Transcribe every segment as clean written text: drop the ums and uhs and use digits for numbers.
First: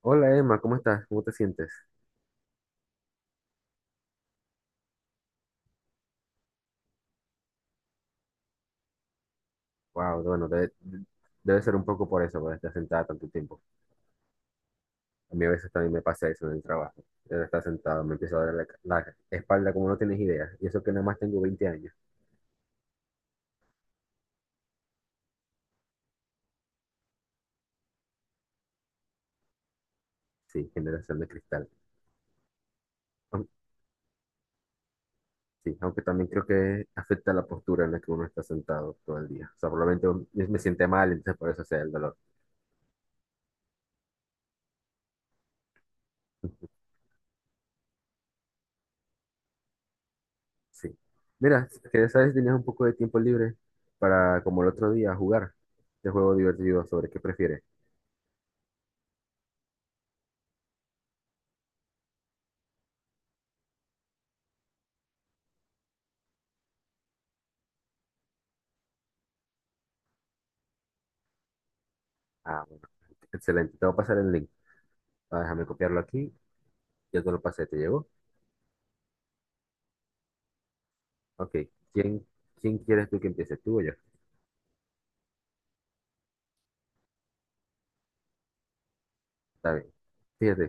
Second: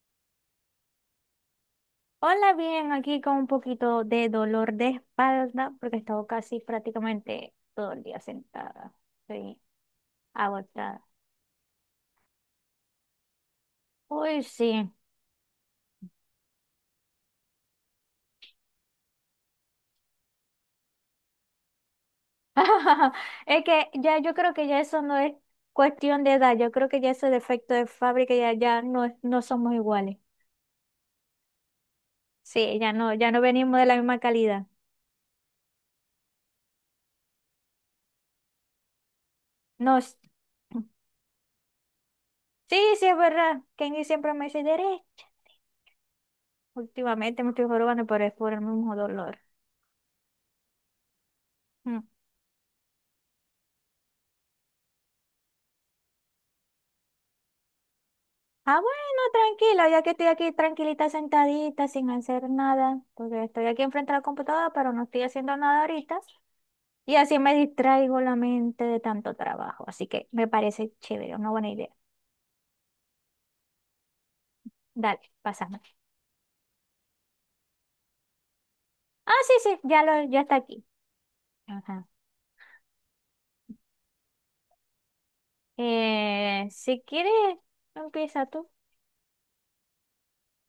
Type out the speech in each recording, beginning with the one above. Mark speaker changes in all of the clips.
Speaker 1: Hola Emma, ¿cómo estás? ¿Cómo te sientes?
Speaker 2: Hola, bien, aquí con un poquito de dolor de espalda porque he estado casi prácticamente todo el día sentada. Estoy
Speaker 1: Wow, bueno, debe,
Speaker 2: agotada.
Speaker 1: debe ser un poco por eso, por estar sentada tanto tiempo.
Speaker 2: Uy, sí.
Speaker 1: A mí a veces también me pasa eso en el trabajo. Debe estar sentado, me empieza a doler la espalda como no tienes idea. Y eso que nada más tengo 20 años.
Speaker 2: Es que ya yo creo que ya eso no es cuestión de edad, yo creo que ya ese defecto de fábrica ya, ya no, no somos iguales.
Speaker 1: Sí, generación de cristal.
Speaker 2: Sí, ya no
Speaker 1: Aun-
Speaker 2: venimos de la misma calidad.
Speaker 1: Sí, aunque también creo que afecta la postura en la que uno está sentado todo el día. O sea, probablemente
Speaker 2: Nos,
Speaker 1: me siente mal, entonces por eso sea el dolor.
Speaker 2: sí, sí, es verdad. Kenny siempre me dice, Derek, últimamente me estoy jorobando, pero es por el mismo dolor.
Speaker 1: Sí. Mira,
Speaker 2: Mm.
Speaker 1: que sabes, tenías un poco de tiempo libre para, como el otro día, jugar este juego divertido sobre qué prefieres.
Speaker 2: Ah, bueno, tranquila, ya que estoy aquí tranquilita sentadita, sin hacer nada, porque estoy aquí enfrente de la computadora, pero no estoy haciendo nada ahorita. Y así me distraigo la mente de tanto trabajo. Así que me parece chévere, una buena idea.
Speaker 1: Ah, bueno. Excelente, te voy a pasar el link.
Speaker 2: Dale,
Speaker 1: Ah, déjame
Speaker 2: pásame.
Speaker 1: copiarlo aquí. Ya te lo pasé, ¿te llegó?
Speaker 2: Ah, sí, sí, ya está aquí.
Speaker 1: Ok.
Speaker 2: Ajá.
Speaker 1: ¿Quién, quién quieres tú que empiece? ¿Tú o yo?
Speaker 2: Si quieres, empieza tú.
Speaker 1: Está bien. Fíjate,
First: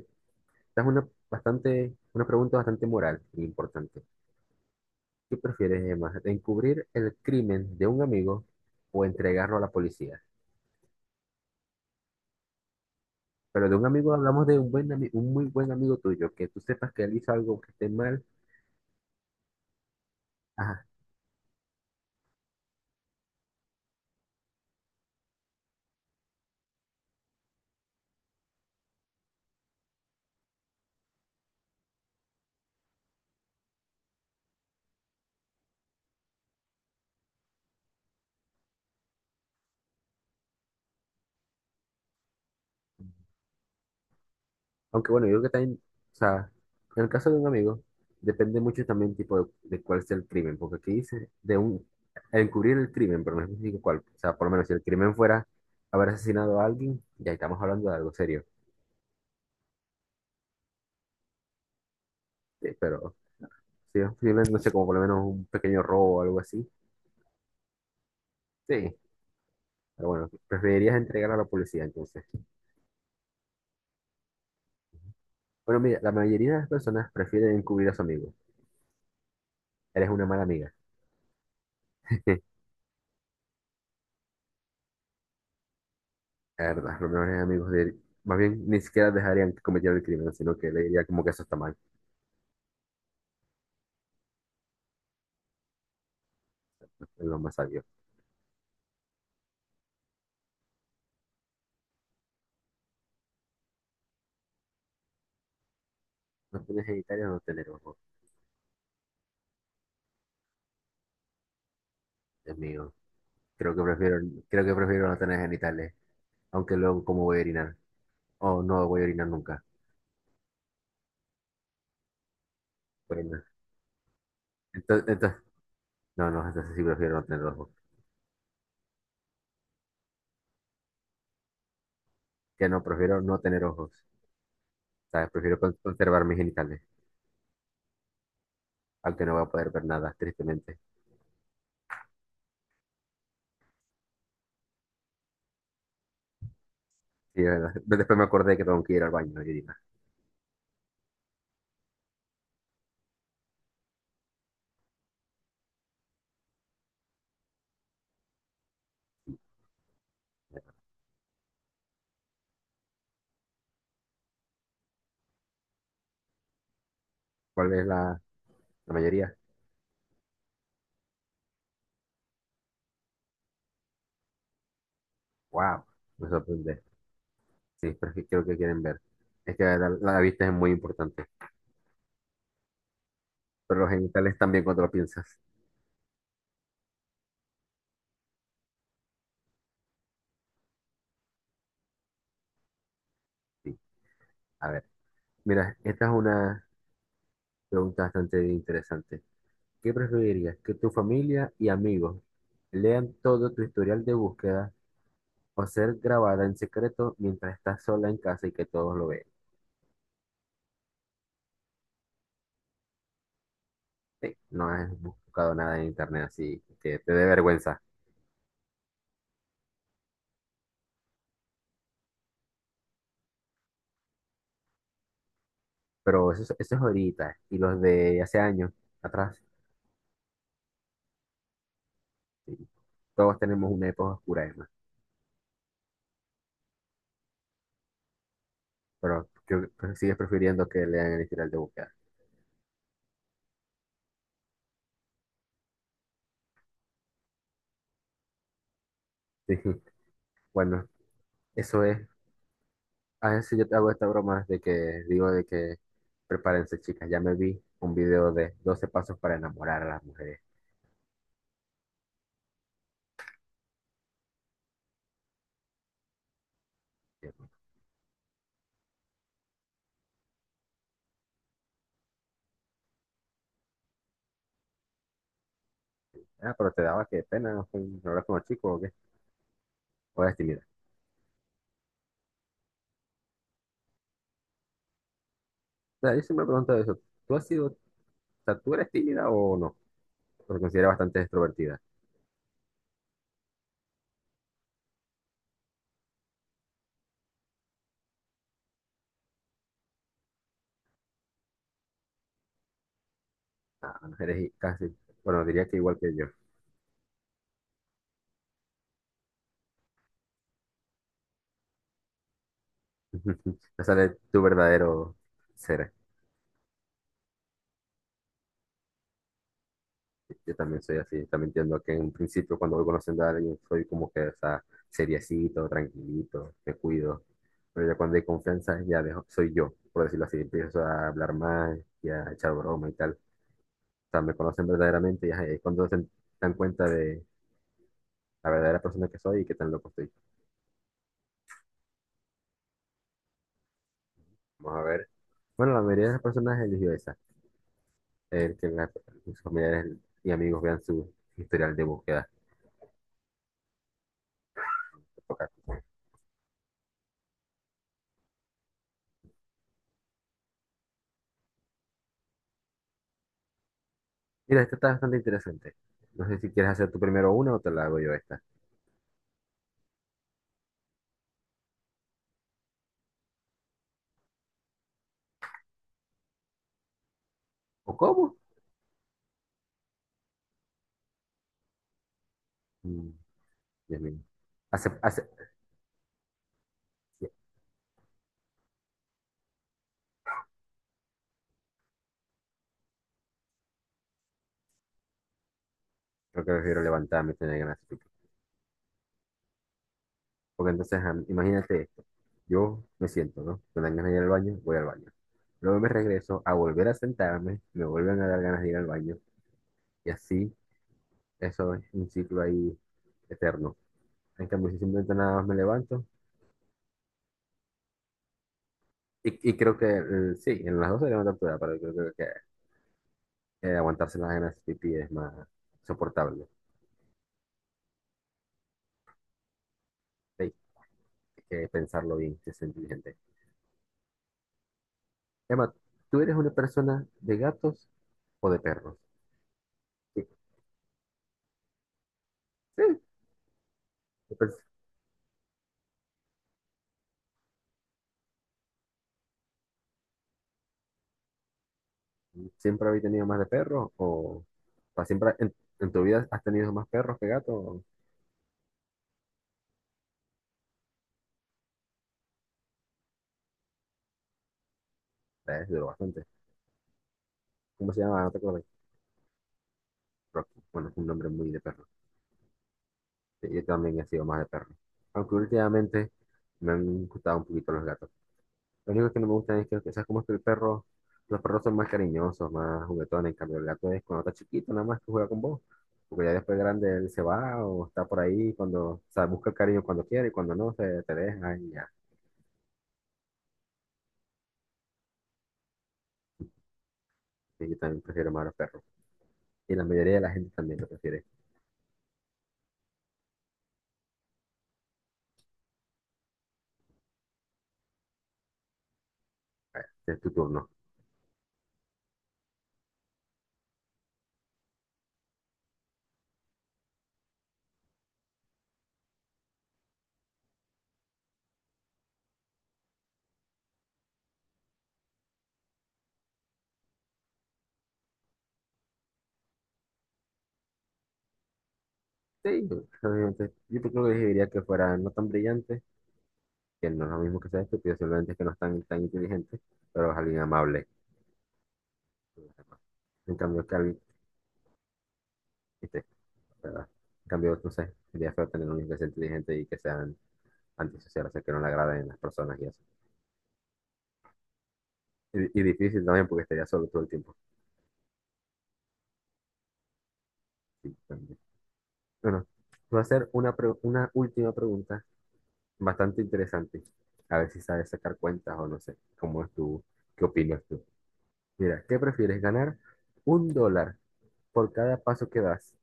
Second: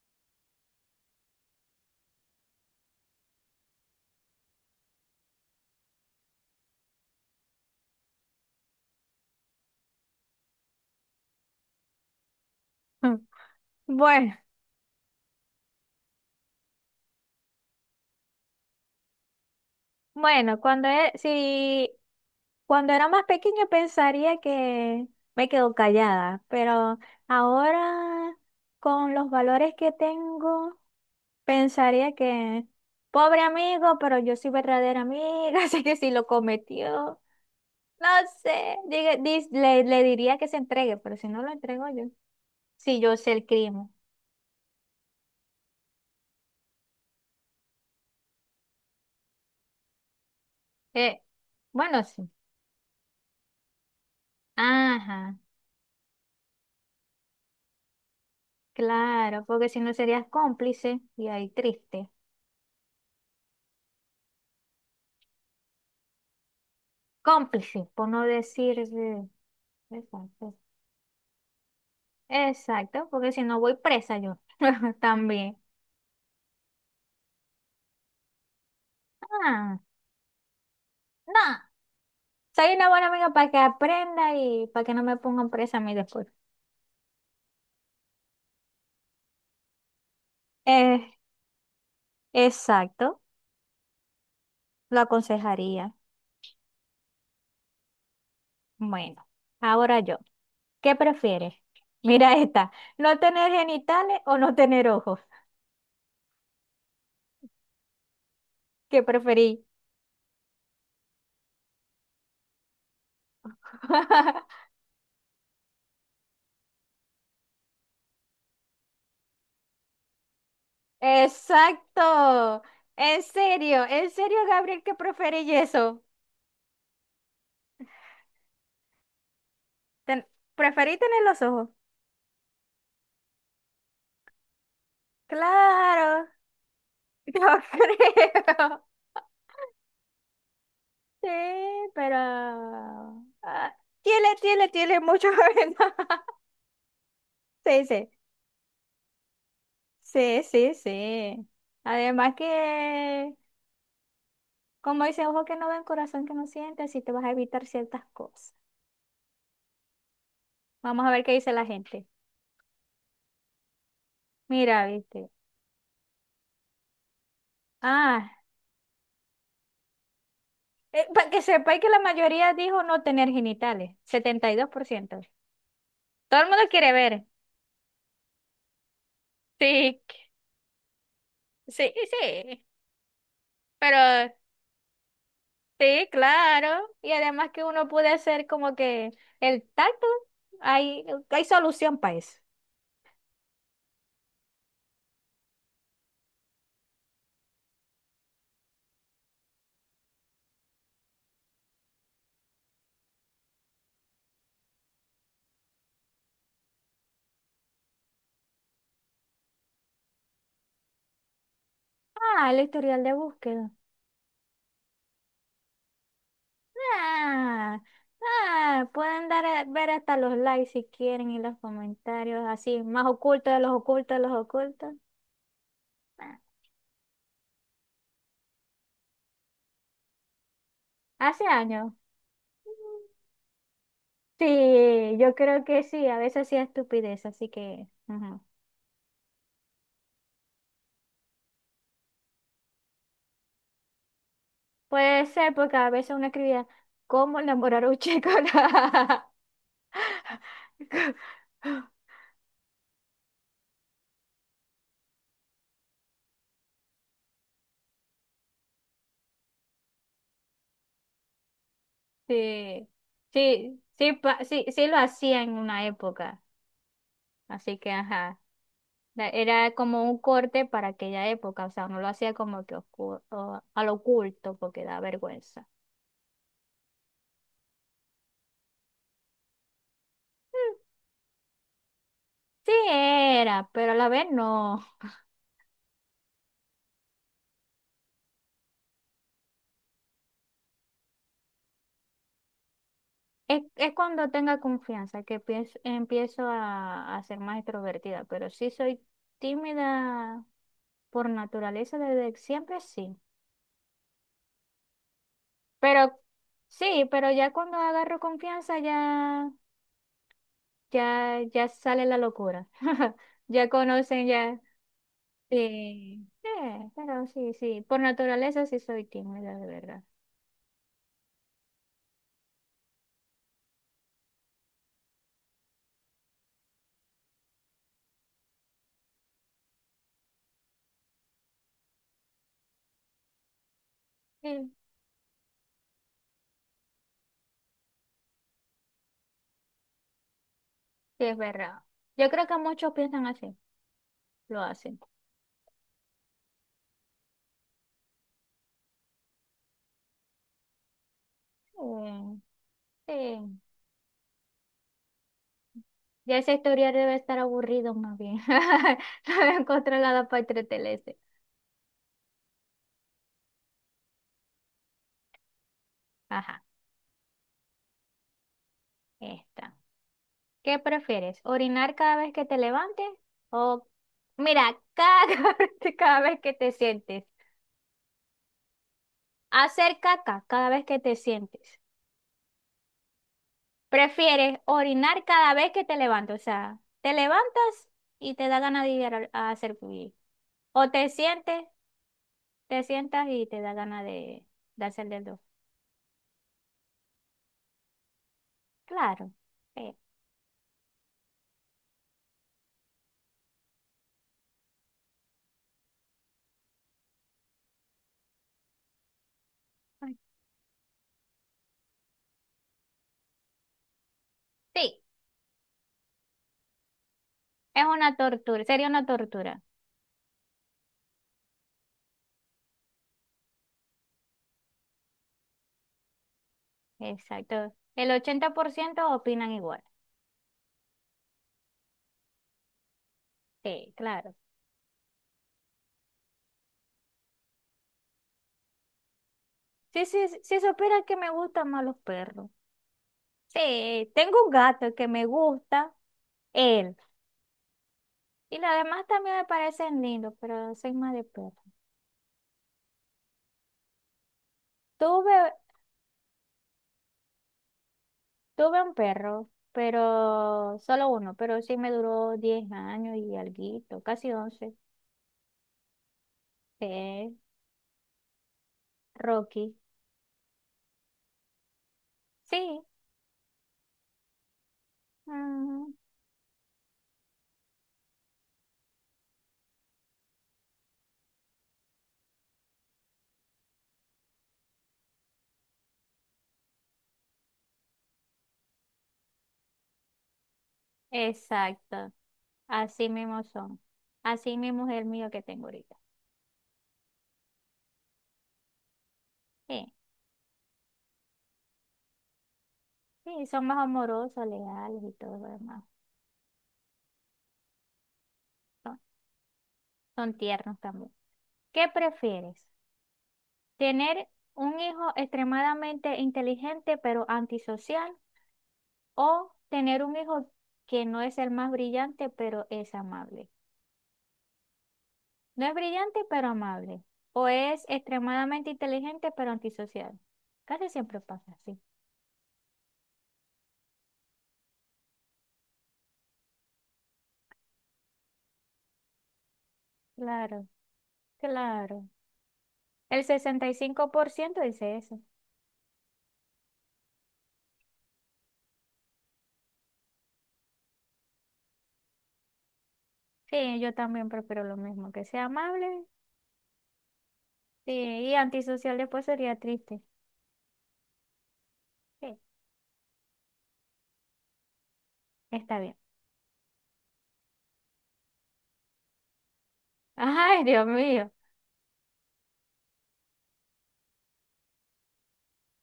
Speaker 1: esta es una pregunta bastante moral e importante. ¿Qué prefieres, Emma? ¿Encubrir el crimen de un amigo o entregarlo a la policía? Pero de un amigo
Speaker 2: Bueno.
Speaker 1: hablamos de un muy buen amigo tuyo, que tú sepas que él hizo algo que esté mal,
Speaker 2: Bueno, cuando,
Speaker 1: ajá.
Speaker 2: e- si, Cuando era más pequeña pensaría que me quedo callada, pero ahora con los valores que tengo, pensaría que pobre amigo, pero yo soy verdadera amiga. Así que si lo cometió, no sé, le diría que se entregue, pero si no lo entrego yo, si yo sé el crimen.
Speaker 1: Aunque bueno, yo creo que también, o sea, en el caso de un amigo, depende mucho también tipo de cuál sea el crimen, porque aquí
Speaker 2: Eh,
Speaker 1: dice
Speaker 2: bueno, sí.
Speaker 1: encubrir el crimen, pero no especifica cuál. O sea, por lo menos si el crimen
Speaker 2: Ajá,
Speaker 1: fuera haber asesinado a alguien, ya estamos hablando de algo serio.
Speaker 2: claro, porque si no serías cómplice y ahí triste.
Speaker 1: Sí, pero si es posible, no sé, como por lo menos un pequeño robo o algo así,
Speaker 2: Cómplice, por no decir...
Speaker 1: sí.
Speaker 2: eh,
Speaker 1: Pero bueno,
Speaker 2: Exacto,
Speaker 1: preferirías entregar a la policía entonces.
Speaker 2: exacto, porque si no voy presa yo también.
Speaker 1: Bueno, mira, la mayoría de las personas prefieren encubrir a su amigo.
Speaker 2: Ah,
Speaker 1: Eres una mala amiga.
Speaker 2: no, soy una buena amiga para que aprenda y para que no me pongan presa a mí después.
Speaker 1: La verdad, los mejores amigos de él, más bien, ni siquiera dejarían que cometiera el crimen, sino que le diría
Speaker 2: Eh,
Speaker 1: como que eso está mal,
Speaker 2: exacto, lo aconsejaría.
Speaker 1: es lo más sabio.
Speaker 2: Bueno, ahora yo, ¿qué prefieres? Mira, esta, ¿no tener genitales o no tener ojos?
Speaker 1: No tener genitales o no tener ojos.
Speaker 2: ¿Qué preferí?
Speaker 1: Dios mío. Creo que prefiero, creo que prefiero no tener genitales, aunque luego cómo voy a orinar, o no voy a orinar nunca.
Speaker 2: Exacto,
Speaker 1: Bueno,
Speaker 2: en serio, Gabriel, ¿qué
Speaker 1: entonces, entonces,
Speaker 2: preferí eso?
Speaker 1: no, no, entonces sí prefiero no tener ojos.
Speaker 2: Ten- Preferí tener los ojos.
Speaker 1: Que no, prefiero no tener ojos, ¿sabes? Prefiero conservar
Speaker 2: Claro,
Speaker 1: mis genitales,
Speaker 2: yo creo.
Speaker 1: aunque no voy a poder ver nada, tristemente.
Speaker 2: Sí, pero... ah, tiene mucho ventaja.
Speaker 1: Sí, es verdad.
Speaker 2: Sí, sí,
Speaker 1: Después me acordé que tengo que ir al baño y orinar.
Speaker 2: sí, sí, sí. Además que, como dice, ojo que no ven, corazón que no siente, así te vas a evitar ciertas cosas. Vamos a ver qué dice la gente. Mira, viste.
Speaker 1: ¿Cuál es la,
Speaker 2: Ah,
Speaker 1: la mayoría?
Speaker 2: para que sepáis que la mayoría dijo no tener genitales, 72%.
Speaker 1: ¡Wow! Me
Speaker 2: Todo el mundo
Speaker 1: sorprende.
Speaker 2: quiere ver.
Speaker 1: Sí, pero es que creo que quieren ver. Es que la,
Speaker 2: Sí,
Speaker 1: la vista es muy importante.
Speaker 2: sí, sí.
Speaker 1: Pero los
Speaker 2: Pero
Speaker 1: genitales también cuando lo piensas.
Speaker 2: sí, claro. Y además que uno puede hacer como que el tacto, hay solución para eso.
Speaker 1: Sí. A ver, mira, esta es una pregunta bastante interesante. ¿Qué preferirías? ¿Que tu familia y amigos lean todo tu historial de búsqueda o ser grabada en secreto mientras estás sola en casa y que todos lo vean?
Speaker 2: Ah, el historial de búsqueda.
Speaker 1: Sí, no has buscado nada en internet así que te dé vergüenza.
Speaker 2: Ah, Pueden dar, ver hasta los likes si quieren y los comentarios así, más ocultos de los ocultos de los ocultos.
Speaker 1: Pero
Speaker 2: Ah,
Speaker 1: eso, eso es ahorita. Y los de hace años atrás,
Speaker 2: hace años.
Speaker 1: sí, todos tenemos una época oscura, Emma.
Speaker 2: Sí, yo creo que sí, a veces sí estupidez, así que ujú.
Speaker 1: Pero creo que sigues prefiriendo que lean el historial de búsqueda.
Speaker 2: Puede ser porque a veces uno escribía, ¿cómo enamorar a un chico?
Speaker 1: Sí, bueno, eso es. A veces yo te hago esta broma de que digo de que prepárense, chicas. Ya me vi un video de 12 pasos para enamorar a las mujeres.
Speaker 2: Sí, sí, sí, sí, sí lo hacía en una época,
Speaker 1: Y yo.
Speaker 2: así que ajá, era como un corte para aquella época, o sea, no lo hacía como que al oculto porque da vergüenza.
Speaker 1: Ah, pero te daba que pena, ¿no? Hablar con los chicos, ¿o qué? O eres tímida.
Speaker 2: Mm, Sí era, pero a la vez no.
Speaker 1: O sea, yo siempre me pregunto eso. ¿Tú has sido, o sea, tú eres tímida o no? Porque considero bastante extrovertida.
Speaker 2: Es cuando tenga confianza que empiezo a ser más extrovertida, pero sí soy tímida por naturaleza desde siempre, sí.
Speaker 1: Ah, no, eres casi, bueno, diría que igual
Speaker 2: Pero
Speaker 1: que yo.
Speaker 2: sí, pero ya cuando agarro confianza ya sale la locura. Ya
Speaker 1: No sale
Speaker 2: conocen,
Speaker 1: tu
Speaker 2: ya.
Speaker 1: verdadero ser.
Speaker 2: Sí, pero sí, sí. Por naturaleza sí soy tímida, de verdad.
Speaker 1: Yo también soy así, también entiendo que en un principio cuando voy conociendo a alguien soy como que, o sea, seriecito, tranquilito, me cuido. Pero ya cuando hay confianza ya soy yo, por decirlo así, empiezo a hablar más y a echar broma y tal. O sea, me
Speaker 2: Sí,
Speaker 1: conocen verdaderamente y ajá, y ahí es cuando se dan cuenta de la verdadera persona que soy y qué tan loco estoy.
Speaker 2: sí, es verdad. Yo creo que muchos piensan así, lo
Speaker 1: Vamos a
Speaker 2: hacen.
Speaker 1: ver. Bueno, la mayoría de las personas eligió esa, el que sus familiares y amigos vean su historial de búsqueda.
Speaker 2: Eh, sí.
Speaker 1: Ok.
Speaker 2: Ya esa historia debe estar aburrido más bien. No encontré nada para entretenerse.
Speaker 1: Mira, esta está bastante interesante. No sé si
Speaker 2: Ajá,
Speaker 1: quieres hacer tú primero una o te la hago yo esta.
Speaker 2: esta. ¿Qué prefieres? ¿Orinar cada vez que te levantes? O, mira, cada cada vez que te sientes.
Speaker 1: ¿O cómo?
Speaker 2: Hacer caca cada vez que te sientes.
Speaker 1: Mm. Dios mío.
Speaker 2: Prefieres
Speaker 1: Hace, hace,
Speaker 2: orinar cada vez que te levantas. O sea, te
Speaker 1: sí,
Speaker 2: levantas y te da ganas de ir a hacer pipí. O te sientes, te sientas y te da ganas de hacer del dos.
Speaker 1: creo que prefiero levantarme y tener ganas de pipí.
Speaker 2: Claro. Eh,
Speaker 1: Porque entonces, ah, imagínate esto. Yo me siento, ¿no? Me dan ganas de ir al baño, voy al baño. Luego me regreso a volver a sentarme, me vuelven a dar ganas de ir al baño. Y
Speaker 2: ay,
Speaker 1: así, eso es un ciclo ahí eterno. En cambio, si
Speaker 2: Sí,
Speaker 1: simplemente nada más me levanto,
Speaker 2: es una tortura. Sería una
Speaker 1: y
Speaker 2: tortura.
Speaker 1: creo que sí, en las dos se levanta toda, pero creo que aguantarse las ganas de pipí es más soportable.
Speaker 2: Exacto. El 80% opinan igual.
Speaker 1: Sí, hay que pensarlo bien, que es inteligente.
Speaker 2: Sí, claro.
Speaker 1: Emma, ¿tú eres una persona de gatos o de perros?
Speaker 2: Sí,
Speaker 1: Sí,
Speaker 2: sí, sí, sí, supieras que me gustan más los perros. Sí,
Speaker 1: sí,
Speaker 2: tengo un
Speaker 1: pues,
Speaker 2: gato que me gusta. Él Y los demás también me parecen lindos, pero soy más de perro.
Speaker 1: ¿siempre habéis tenido más de perros o siempre
Speaker 2: Tuve,
Speaker 1: en tu vida has tenido más perros que gatos?
Speaker 2: tuve un perro, pero solo uno, pero sí me duró 10 años y alguito, casi once.
Speaker 1: Es duro bastante.
Speaker 2: Eh,
Speaker 1: ¿Cómo se llama? No te acuerdas.
Speaker 2: Rocky.
Speaker 1: Rocky. Bueno, es un nombre muy de perro.
Speaker 2: Sí,
Speaker 1: Sí, yo también he sido más de perro. Aunque
Speaker 2: mm,
Speaker 1: últimamente me han gustado un poquito los gatos. Lo único que no me gusta que ¿sabes cómo es que el perro? Los perros son más cariñosos, más juguetones. En cambio, el gato es cuando está chiquito, nada más que juega con vos. Porque ya después grande él se va o está por ahí cuando, o sea, busca el cariño cuando quiere y cuando no, se te deja y ya.
Speaker 2: exacto. Así mismo son. Así mismo es el mío que tengo ahorita.
Speaker 1: Y yo también prefiero más a los perros. Y la
Speaker 2: Sí,
Speaker 1: mayoría de la gente también lo prefiere.
Speaker 2: sí, son más amorosos, leales y todo lo demás. Son,
Speaker 1: Es tu
Speaker 2: son
Speaker 1: turno.
Speaker 2: tiernos también. ¿Qué prefieres? ¿Tener un hijo extremadamente inteligente pero antisocial? O tener un hijo que no es el más brillante, pero es amable. No es brillante, pero amable. O es extremadamente inteligente, pero antisocial. Casi siempre pasa así.
Speaker 1: Sí, obviamente. Yo creo que diría que fuera no tan brillante, que no es lo mismo que sea estúpido, simplemente es que no es tan, tan inteligente, pero es alguien
Speaker 2: Claro,
Speaker 1: amable.
Speaker 2: claro. El
Speaker 1: En cambio,
Speaker 2: sesenta
Speaker 1: que
Speaker 2: y
Speaker 1: alguien,
Speaker 2: cinco por ciento dice eso.
Speaker 1: este, ¿verdad? En cambio, no sé, sería feo tener un hijo inteligente y que sean antisociales, o sea, que no le agraden las personas y eso.
Speaker 2: Sí, yo también prefiero lo mismo, que sea
Speaker 1: Y difícil
Speaker 2: amable.
Speaker 1: también porque estaría solo todo el tiempo.
Speaker 2: Sí, y antisocial después sería triste.
Speaker 1: Sí, también.
Speaker 2: Sí,
Speaker 1: Bueno, te voy a hacer una última pregunta
Speaker 2: está bien.
Speaker 1: bastante interesante. A ver si sabes sacar cuentas o no sé, qué opinas
Speaker 2: Ay,
Speaker 1: tú.
Speaker 2: Dios mío.
Speaker 1: Mira, ¿qué prefieres ganar? ¿Un dólar por cada paso que das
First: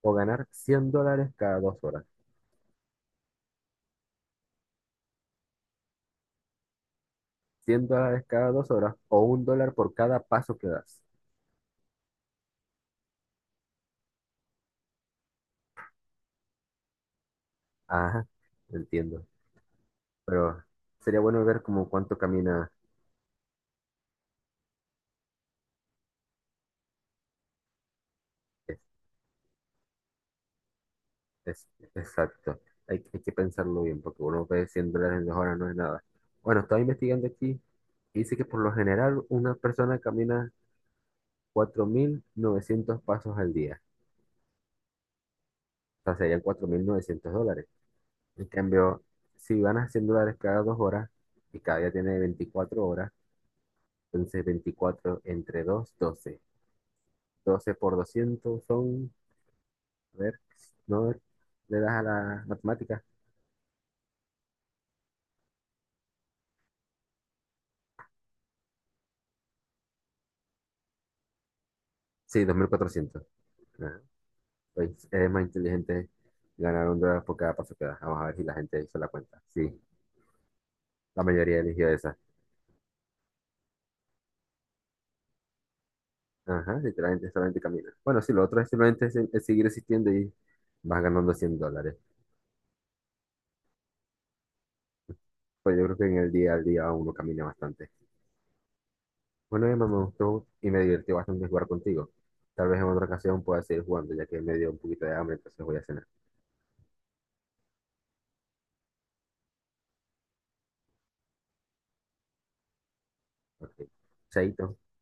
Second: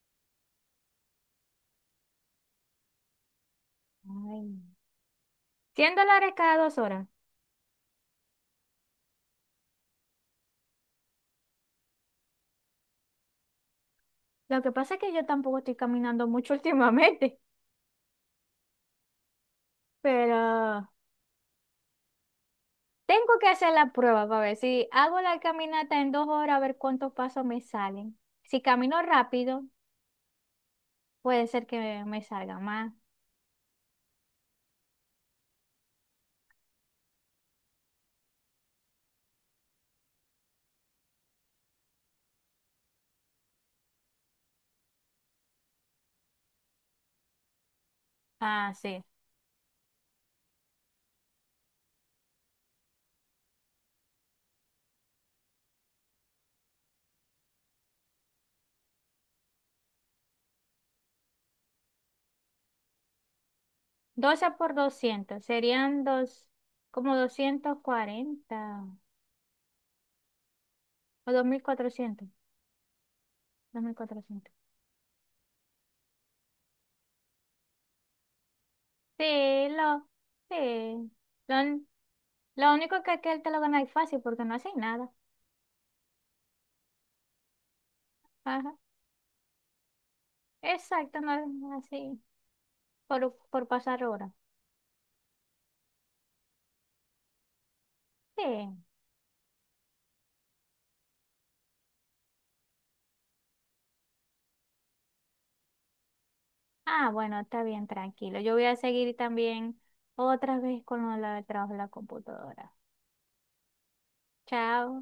Speaker 1: o ganar $100 cada 2 horas?
Speaker 2: Ay. $100 cada 2 horas.
Speaker 1: $100 cada dos horas o un dólar por cada paso que das.
Speaker 2: Lo que pasa es que yo tampoco estoy caminando mucho últimamente,
Speaker 1: Ajá, entiendo. Pero
Speaker 2: pero
Speaker 1: sería bueno ver como cuánto camina.
Speaker 2: Tengo que hacer la prueba para ver si hago la caminata en 2 horas, a ver cuántos pasos me salen. Si
Speaker 1: es,
Speaker 2: camino rápido, puede
Speaker 1: es-
Speaker 2: ser que me salga
Speaker 1: exacto.
Speaker 2: más.
Speaker 1: Hay que pensarlo bien, porque uno ve $100 en 2 horas, no es nada. Bueno, estaba investigando aquí y dice que por lo general una persona camina 4.900 pasos al día. O sea, serían $4.900. En
Speaker 2: Ah,
Speaker 1: cambio,
Speaker 2: sí.
Speaker 1: si ganas $100 cada 2 horas y cada día tiene 24 horas, entonces 24 entre 2 12 12 por 200 son, a ver, no le das a la matemática.
Speaker 2: 12 por 200 serían dos, como 240 o dos mil cuatrocientos,
Speaker 1: Sí, 2.400.
Speaker 2: dos mil
Speaker 1: Ah,
Speaker 2: cuatrocientos.
Speaker 1: pues es más inteligente ganar un dólar por cada paso que da. Vamos a ver si la gente hizo la
Speaker 2: Sí,
Speaker 1: cuenta. Sí,
Speaker 2: sí.
Speaker 1: la
Speaker 2: Lo,
Speaker 1: mayoría eligió esa.
Speaker 2: lo único que aquel te lo gana es fácil porque no haces nada.
Speaker 1: Ajá, literalmente solamente camina. Bueno, sí, lo otro es
Speaker 2: Ajá.
Speaker 1: simplemente es seguir existiendo y vas
Speaker 2: Exacto,
Speaker 1: ganando 100
Speaker 2: no
Speaker 1: dólares.
Speaker 2: así. Por pasar horas.
Speaker 1: Pues yo creo que en el día al día uno camina bastante.
Speaker 2: Sí.
Speaker 1: Bueno, Emma, me gustó y me divertí bastante jugar contigo. Tal vez en otra ocasión pueda seguir jugando, ya que me dio un poquito de hambre, entonces voy a cenar.
Speaker 2: Ah, bueno, está bien, tranquilo. Yo voy a seguir también otra vez con lo del trabajo de la computadora.
Speaker 1: Ok, chaito.
Speaker 2: Chao.